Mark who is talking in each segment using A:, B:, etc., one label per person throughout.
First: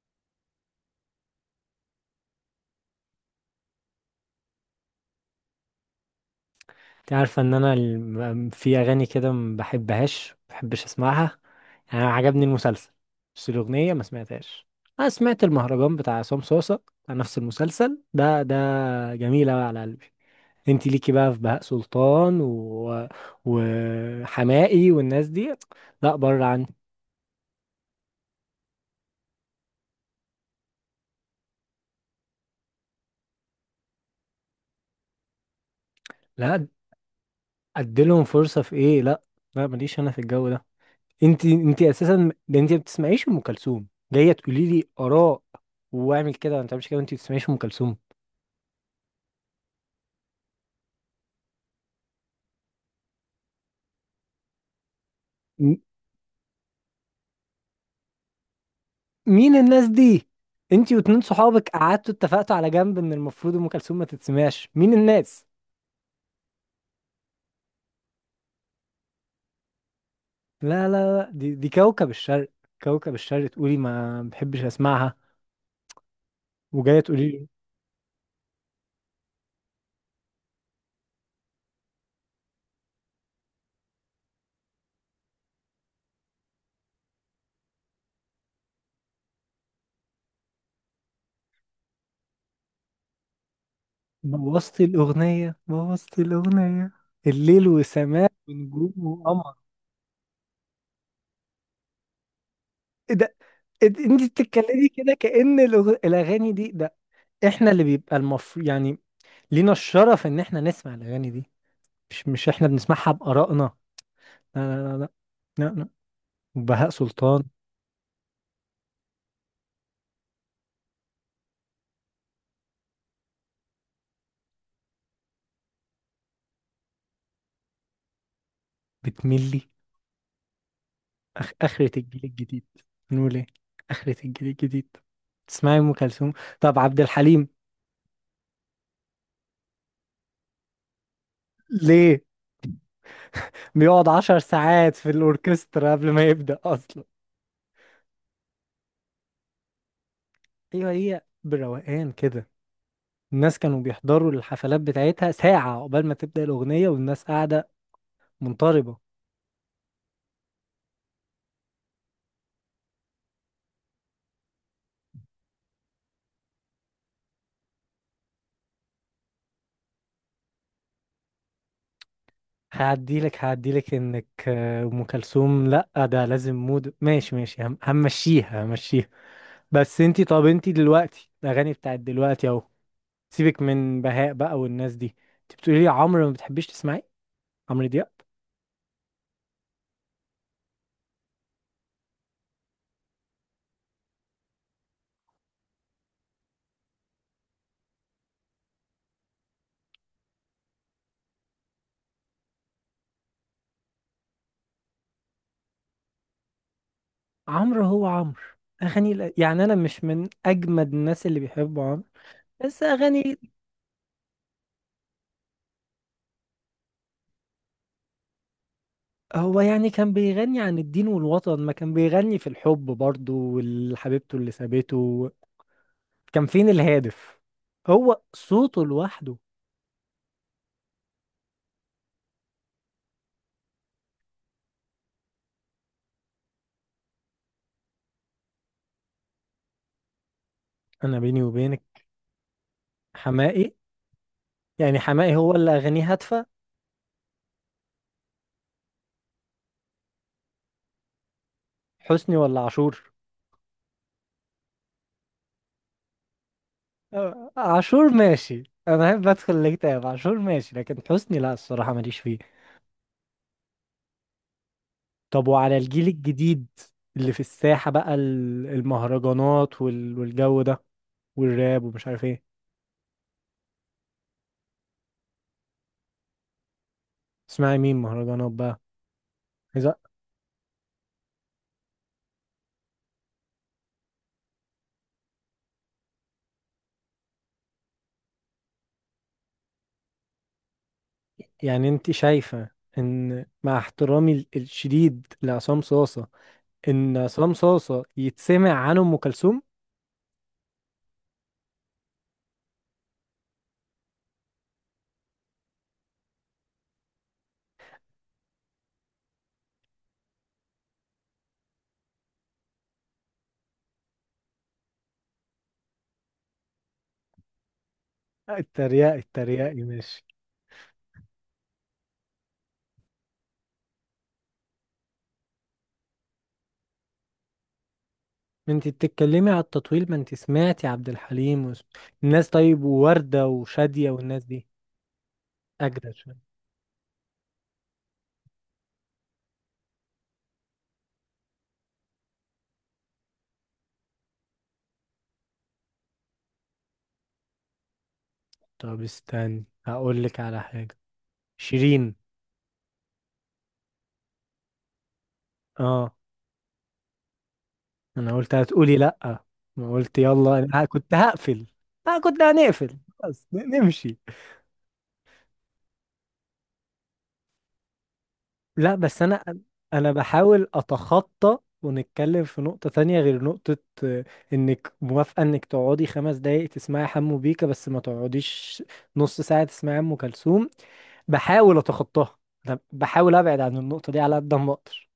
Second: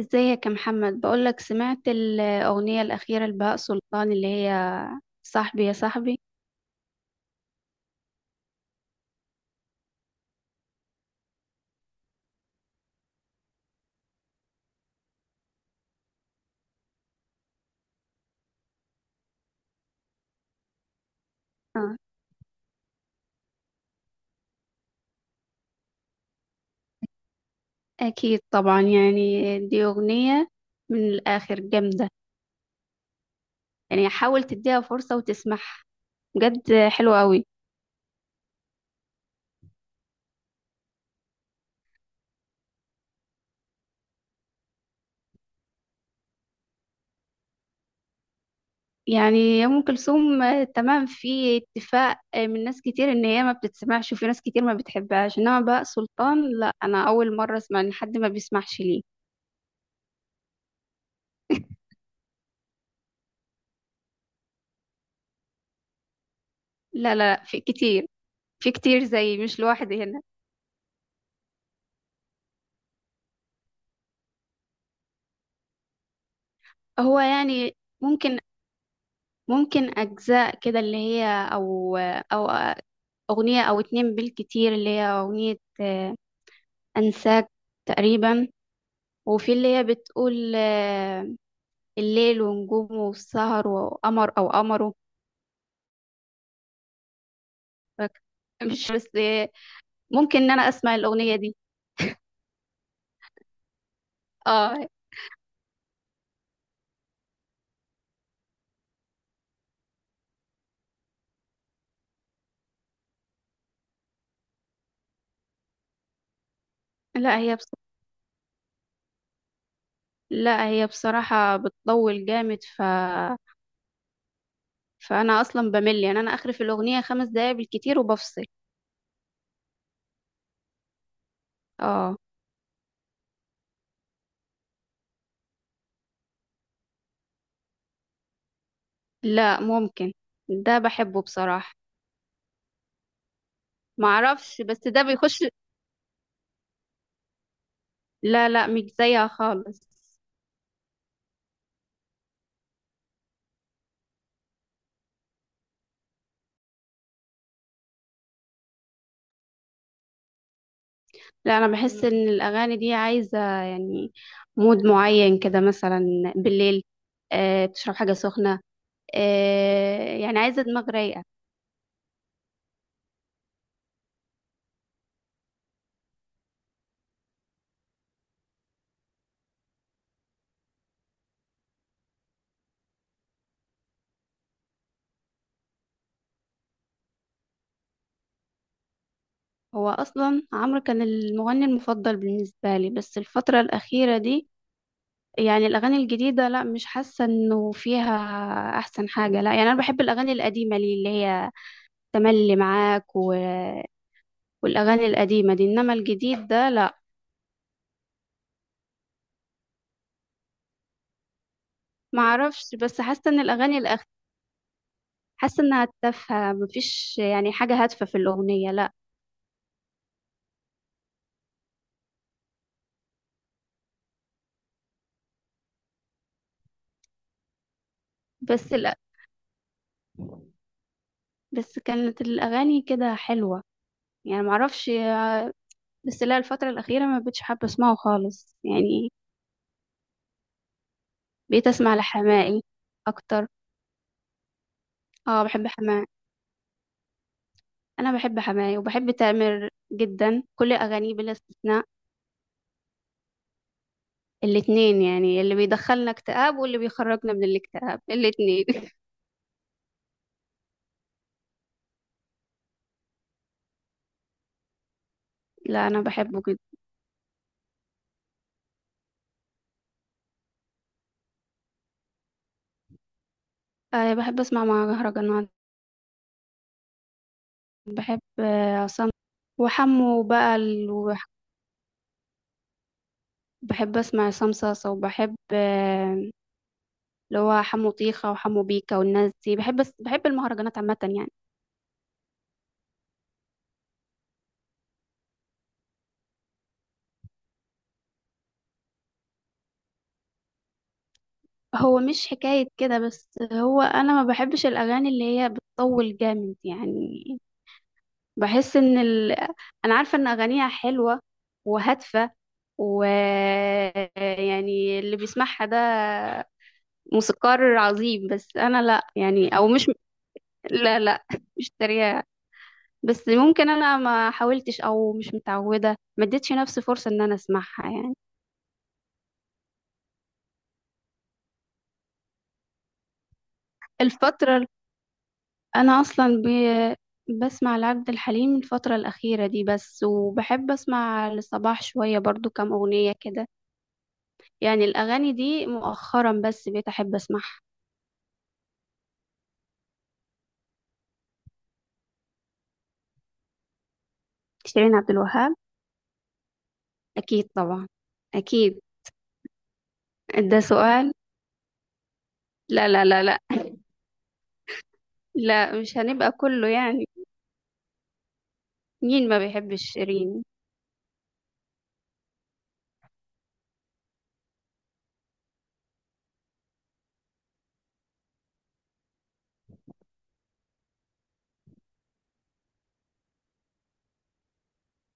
A: ازيك يا محمد، بقولك سمعت الأغنية الأخيرة لبهاء سلطان اللي هي صاحبي يا صاحبي.
B: انت عارفه ان انا في اغاني كده ما بحبش اسمعها. يعني أنا عجبني المسلسل، بس الاغنيه ما سمعتهاش. انا سمعت المهرجان بتاع عصام صوصه بتاع نفس المسلسل ده. جميل أوي على قلبي. انت ليكي بقى في بهاء
A: آه.
B: سلطان وحماقي والناس دي، لا بره عني.
A: أكيد طبعا، يعني دي أغنية من الآخر جامدة. يعني حاول تديها فرصة وتسمعها،
B: لا،
A: بجد حلوة قوي.
B: اديلهم فرصه في ايه؟ لا، لا ماليش انا في الجو ده. انت اساسا ده انت ما بتسمعيش ام كلثوم. جايه تقولي لي اراء واعمل كده ما تعملش كده وانت ما بتسمعيش ام كلثوم.
A: يعني أم كلثوم آه، تمام، في اتفاق آه، من ناس كتير إن هي ما بتتسمعش، وفي ناس كتير ما بتحبهاش، إنما
B: م-
A: بهاء سلطان لا، أنا أول مرة أسمع إن حد ما بيسمعش ليه.
B: مين الناس دي؟ انتي واتنين صحابك قعدتوا اتفقتوا على جنب ان المفروض ام كلثوم ما تتسمعش؟ مين الناس؟
A: لا لا لا، في كتير. في كتير، زي مش لوحدي هنا.
B: لا، لا، لا، دي كوكب الشرق. كوكب الشرق تقولي ما بحبش اسمعها وجايه
A: هو
B: تقولي لي.
A: يعني ممكن ممكن أجزاء كده اللي هي، أو أو أغنية أو اتنين بالكتير، اللي هي أغنية آه، أنساك تقريبا. وفي اللي هي بتقول آه، الليل ونجومه والسهر وقمر أو
B: بوظتي
A: قمره.
B: الاغنيه، بوظتي الاغنيه. الليل
A: فاك-
B: وسماء
A: مش
B: ونجوم
A: بس آه،
B: وقمر.
A: ممكن إن أنا أسمع الأغنية دي.
B: ايه ده؟ إيه ده؟ انتي
A: اه.
B: بتتكلمي كده كأن الاغاني دي ده. احنا اللي بيبقى المفروض يعني لينا الشرف ان احنا نسمع الاغاني دي. مش احنا بنسمعها بآرائنا. لا، لا، لا، لا. لا، لا. وبهاء
A: لا
B: سلطان.
A: هي بص... لا هي بصراحة بتطول جامد فأنا أصلا بمل، يعني أنا آخري في الأغنية 5 دقايق بالكتير وبفصل.
B: بتملي. آخرة
A: اه.
B: الجيل الجديد، نقول إيه؟ آخرة الجيل الجديد تسمعي أم كلثوم؟ طب عبد الحليم؟
A: لا ممكن، ده بحبه بصراحة.
B: ليه؟ بيقعد عشر
A: معرفش بس
B: ساعات
A: ده
B: في
A: بيخش،
B: الأوركسترا قبل ما يبدأ أصلا؟
A: لا لا مش زيها خالص.
B: أيوة، هي بروقان كده. الناس كانوا بيحضروا الحفلات بتاعتها ساعة قبل ما تبدأ الأغنية والناس قاعدة منطربة.
A: لا انا بحس ان الاغاني دي عايزه يعني مود معين كده مثلا، بالليل، آه تشرب حاجه سخنه، آه يعني عايزه دماغ رايقه.
B: هعديلك إنك أم كلثوم لأ، ده لازم مود. ماشي ماشي، همشيها. بس طب انتي دلوقتي الأغاني بتاعت دلوقتي أهو. سيبك من بهاء بقى والناس دي. انت بتقولي لي عمرو ما بتحبيش تسمعي. عمرو دياب؟
A: هو اصلا عمرو كان المغني المفضل بالنسبه لي، بس الفتره الاخيره دي يعني الاغاني الجديده لا، مش حاسه انه فيها احسن حاجه. لا يعني انا بحب الاغاني القديمه لي اللي هي تملي معاك والاغاني القديمه دي، انما الجديد ده لا.
B: عمرو هو عمرو. اغاني يعني انا مش من اجمد الناس اللي بيحبوا عمرو،
A: معرفش،
B: بس
A: بس حاسه
B: اغاني.
A: ان حاسه انها تافهه، مفيش يعني حاجه هادفه في الاغنيه. لا
B: هو يعني كان بيغني عن الدين والوطن؟ ما كان بيغني في الحب برضه والحبيبته اللي سابته. كان فين الهادف؟ هو
A: بس
B: صوته
A: لا
B: لوحده.
A: بس كانت الاغاني كده حلوه، يعني معرفش. بس لا، الفتره الاخيره ما بقتش حابه اسمعه خالص يعني.
B: انا بيني
A: بقيت اسمع
B: وبينك،
A: لحماقي اكتر.
B: حماقي؟ يعني حماقي
A: اه
B: هو
A: بحب
B: اللي
A: حماقي.
B: اغانيه هادفة؟
A: انا بحب حماقي وبحب تامر جدا، كل اغانيه بلا استثناء.
B: حسني ولا عاشور؟
A: الاتنين، يعني اللي بيدخلنا اكتئاب واللي بيخرجنا من
B: آه،
A: الاكتئاب،
B: عاشور ماشي.
A: الاتنين.
B: انا بحب ادخل الاكتئاب، عاشور ماشي. لكن حسني لا، الصراحه ماليش فيه. طب وعلى
A: لا انا
B: الجيل
A: بحبه جدا.
B: الجديد اللي في الساحه بقى، المهرجانات والجو ده والراب ومش عارف ايه.
A: آه بحب اسمع مهرجانات.
B: اسمعي مين
A: بحب
B: مهرجانات
A: آه،
B: بقى؟
A: عصام
B: عايزة-
A: وحمو بقى ال... وح- بحب اسمع عصام صاصا وبحب آه، اللي هو حمو طيخة وحمو بيكا والناس دي. بحب المهرجانات عامة يعني.
B: يعني انت شايفه ان مع احترامي الشديد لعصام صاصه ان عصام صاصه يتسمع عنه ام كلثوم؟
A: هو مش حكاية كده، بس هو انا ما بحبش الاغاني اللي هي بتطول جامد يعني. بحس ان ال... انا عارفة ان اغانيها حلوة وهادفة، و يعني اللي بيسمعها ده موسيقار عظيم، بس انا لا
B: اتريقي،
A: يعني او
B: اتريقي
A: مش.
B: ماشي.
A: لا لا. مش تريقة. بس ممكن انا ما حاولتش او مش متعوده، ما اديتش نفسي فرصه ان انا اسمعها يعني.
B: ما انت بتتكلمي على التطويل، ما انت سمعتي عبد الحليم الناس. طيب، ووردة وشادية والناس
A: الفتره ال-
B: دي،
A: انا
B: اجدد شوية.
A: اصلا ب... بسمع لعبد الحليم الفتره الاخيره دي بس. وبحب اسمع لصباح شويه برضو، كام اغنيه كده يعني. الاغاني دي مؤخرا بس بقيت احب اسمعها.
B: طب استني، هقول لك على حاجة. شيرين.
A: شيرين عبد الوهاب.
B: اه.
A: اكيد طبعا.
B: انا قلت
A: اكيد.
B: هتقولي لا. ما قلت يلا،
A: ده
B: انا
A: سؤال.
B: كنت هقفل. اه، كنت
A: لا
B: هنقفل
A: لا لا لا.
B: خلاص، نمشي.
A: لا مش هنبقى كله يعني.
B: لا، بس
A: مين ما
B: انا
A: بيحبش
B: انا
A: شيرين.
B: بحاول اتخطى ونتكلم في نقطة تانية غير نقطة. آه، انك موافقة انك تقعدي 5 دقايق تسمعي حمو بيكا، بس ما تقعديش نص ساعة تسمعي ام كلثوم. بحاول اتخطاها، انا بحاول ابعد عن النقطه دي على قد ما اقدر.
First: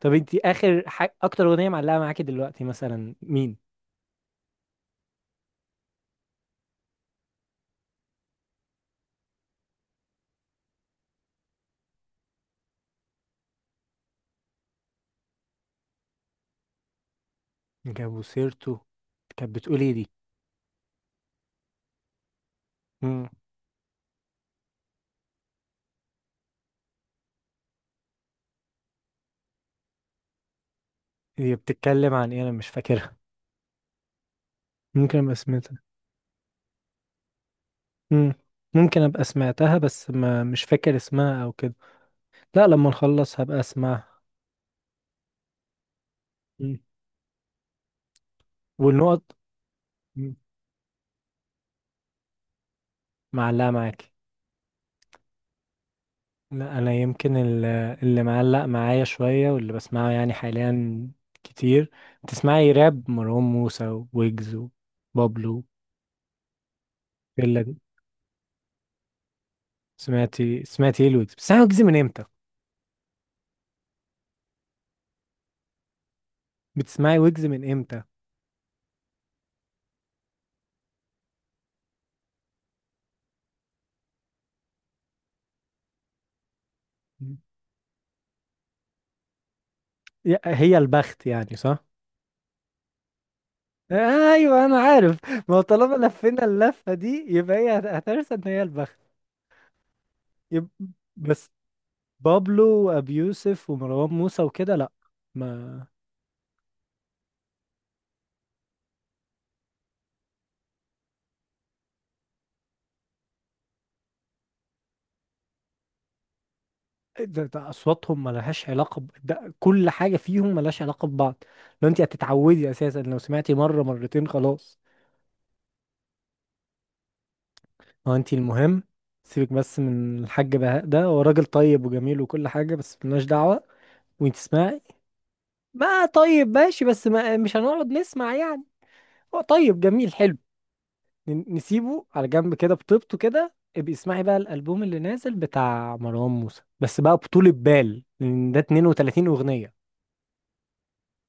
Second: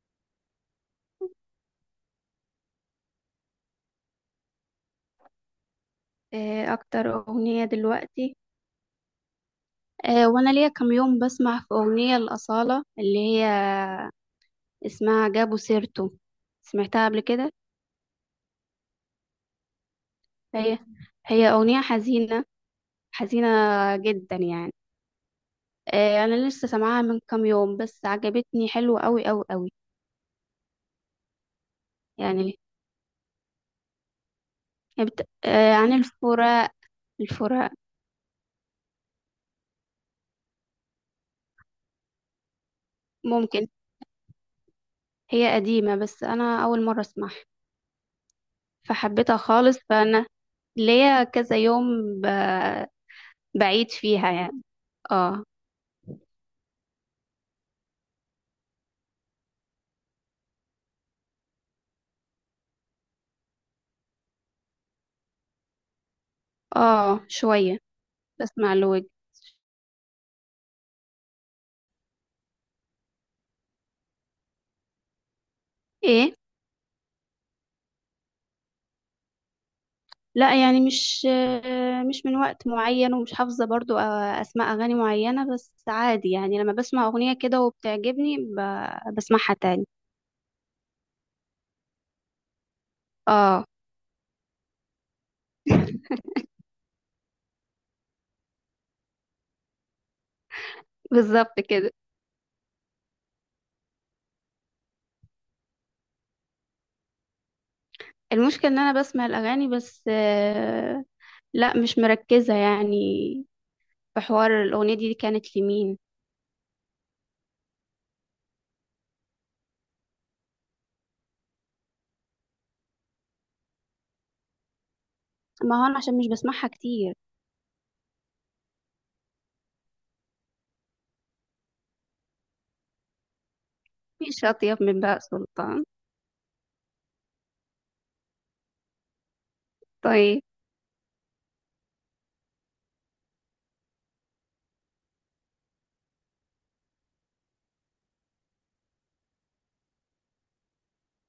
B: طب انت اكتر اغنيه معلقه معاكي دلوقتي مثلا مين؟
A: إيه اكتر اغنيه دلوقتي؟ آه، وانا ليا كام يوم بسمع في اغنية الأصالة اللي هي اسمها جابوا سيرته، سمعتها قبل كده.
B: جابوا سيرته؟ كانت بتقول ايه دي؟
A: هي هي اغنية حزينة.
B: امم
A: حزينة جدا يعني. آه، انا لسه سامعاها من كام يوم، بس عجبتني حلوة قوي قوي قوي.
B: هي بتتكلم عن ايه؟ انا
A: يعني
B: مش فاكرها. ممكن ابقى
A: آه،
B: سمعتها.
A: عن الفراق. الفراق.
B: امم ممكن ابقى سمعتها، بس ما مش فاكر اسمها او كده. لا، لما نخلص هبقى
A: ممكن.
B: اسمعها.
A: هي قديمة بس انا
B: مم.
A: اول مرة اسمعها.
B: والنقط.
A: فحبيتها خالص فانا
B: مم.
A: ليا كذا يوم ب...
B: معلقه
A: بعيد
B: معاكي.
A: فيها يعني. اه.
B: لا، انا يمكن اللي معلق معايا شويه واللي بسمعه يعني حاليا كتير. تسمعي راب، مروان موسى، ويجز، وبابلو،
A: اه
B: الجيلة دي.
A: شوية. بسمع لوج.
B: سمعتي ايه الويجز؟
A: ايه؟
B: بتسمعي ويجز من امتى؟
A: لا يعني مش من وقت معين ومش حافظة برضو آه، أسماء أغاني معينة، بس عادي يعني لما بسمع أغنية كده وبتعجبني بسمعها تاني.
B: هي البخت يعني، صح؟
A: اه.
B: ايوه، انا عارف. ما هو طالما لفينا اللفه دي يبقى هي هترسى ان هي البخت. يب... بس
A: بالظبط كده.
B: بابلو وابيوسف ومروان موسى وكده لا، ما.
A: المشكلة إن أنا بسمع الأغاني بس آه، لا مش مركزة يعني في حوار الأغنية دي كانت لمين.
B: ده اصواتهم ملهاش علاقه ده كل حاجه فيهم ملهاش علاقه ببعض. لو انت هتتعودي اساسا، لو سمعتي مره مرتين خلاص.
A: ما هو أنا عشان مش بسمعها كتير.
B: هو انت المهم. سيبك بس من الحاج بهاء، ده هو راجل طيب وجميل وكل حاجه، بس ملناش دعوه. وانت
A: مفيش أطيب
B: تسمعي.
A: من بهاء سلطان.
B: ما طيب، ماشي، بس ما مش هنقعد نسمع يعني. هو طيب، جميل، حلو.
A: طيب.
B: نسيبه على جنب كده بطيبته كده. ابقي اسمعي بقى الالبوم اللي نازل بتاع مروان موسى، بس بقى بطولة بال، لان ده 32 اغنيه.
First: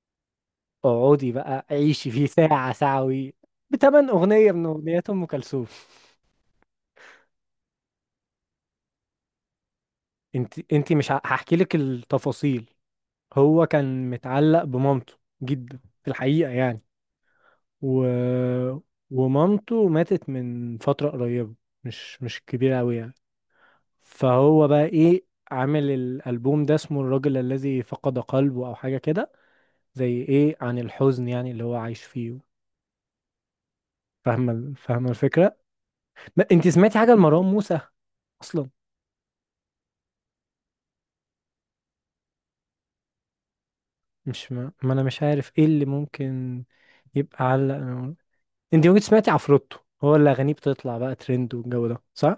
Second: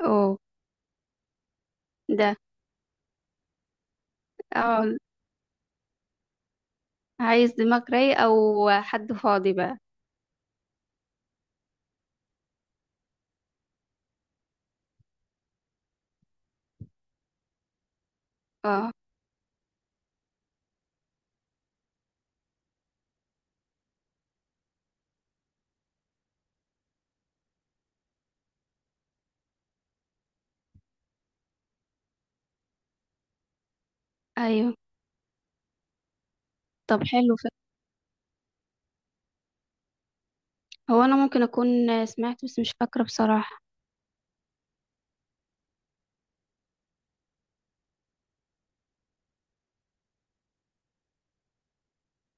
A: أوه.
B: اقعدي بقى عيشي فيه
A: ده.
B: ساعة ساعة وي. بتمن أغنية من
A: اه
B: أغنيات أم كلثوم.
A: عايز دماغ رايق أو حد فاضي بقى.
B: انت مش هحكي لك التفاصيل. هو كان متعلق بمامته جدا في الحقيقة يعني. و...
A: اه.
B: ومامته ماتت من فترة قريبة، مش كبيرة أوي يعني. فهو بقى إيه، عامل الألبوم ده اسمه الرجل الذي فقد قلبه أو حاجة كده، زي إيه، عن الحزن يعني اللي هو عايش فيه.
A: أيوه.
B: فاهمة الفكرة؟ انت سمعتي
A: طب
B: حاجة
A: حلو.
B: لمروان موسى أصلا؟
A: هو انا ممكن اكون سمعت بس مش فاكرة بصراحة.
B: مش ما, ما انا مش عارف ايه اللي ممكن يبقى علق انت ممكن سمعتي عفروتو؟ هو اللي اغانيه بتطلع بقى ترند والجو ده، صح؟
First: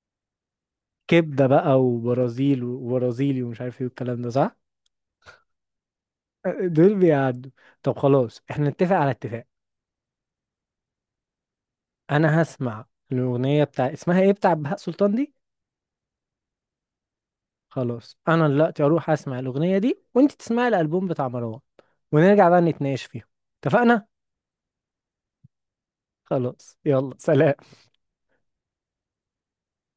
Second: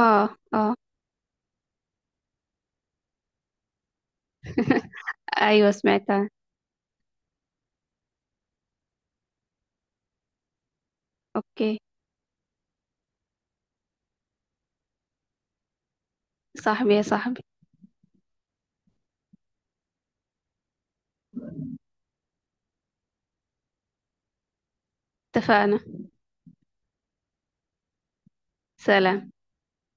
A: اه. اه.
B: كبده بقى وبرازيل وبرازيلي ومش عارف ايه والكلام ده، صح؟
A: ايوه سمعتها.
B: دول بيعدوا. طب خلاص، احنا نتفق على اتفاق.
A: اوكي.
B: انا هسمع الاغنيه بتاع اسمها ايه بتاع بهاء سلطان دي.
A: صاحبي يا صاحبي.
B: خلاص، انا دلوقتي اروح اسمع الاغنيه دي وانت تسمعي الالبوم بتاع مروان، ونرجع بقى نتناقش فيهم. اتفقنا؟
A: اتفقنا.
B: خلاص، يلا سلام.
A: سلام.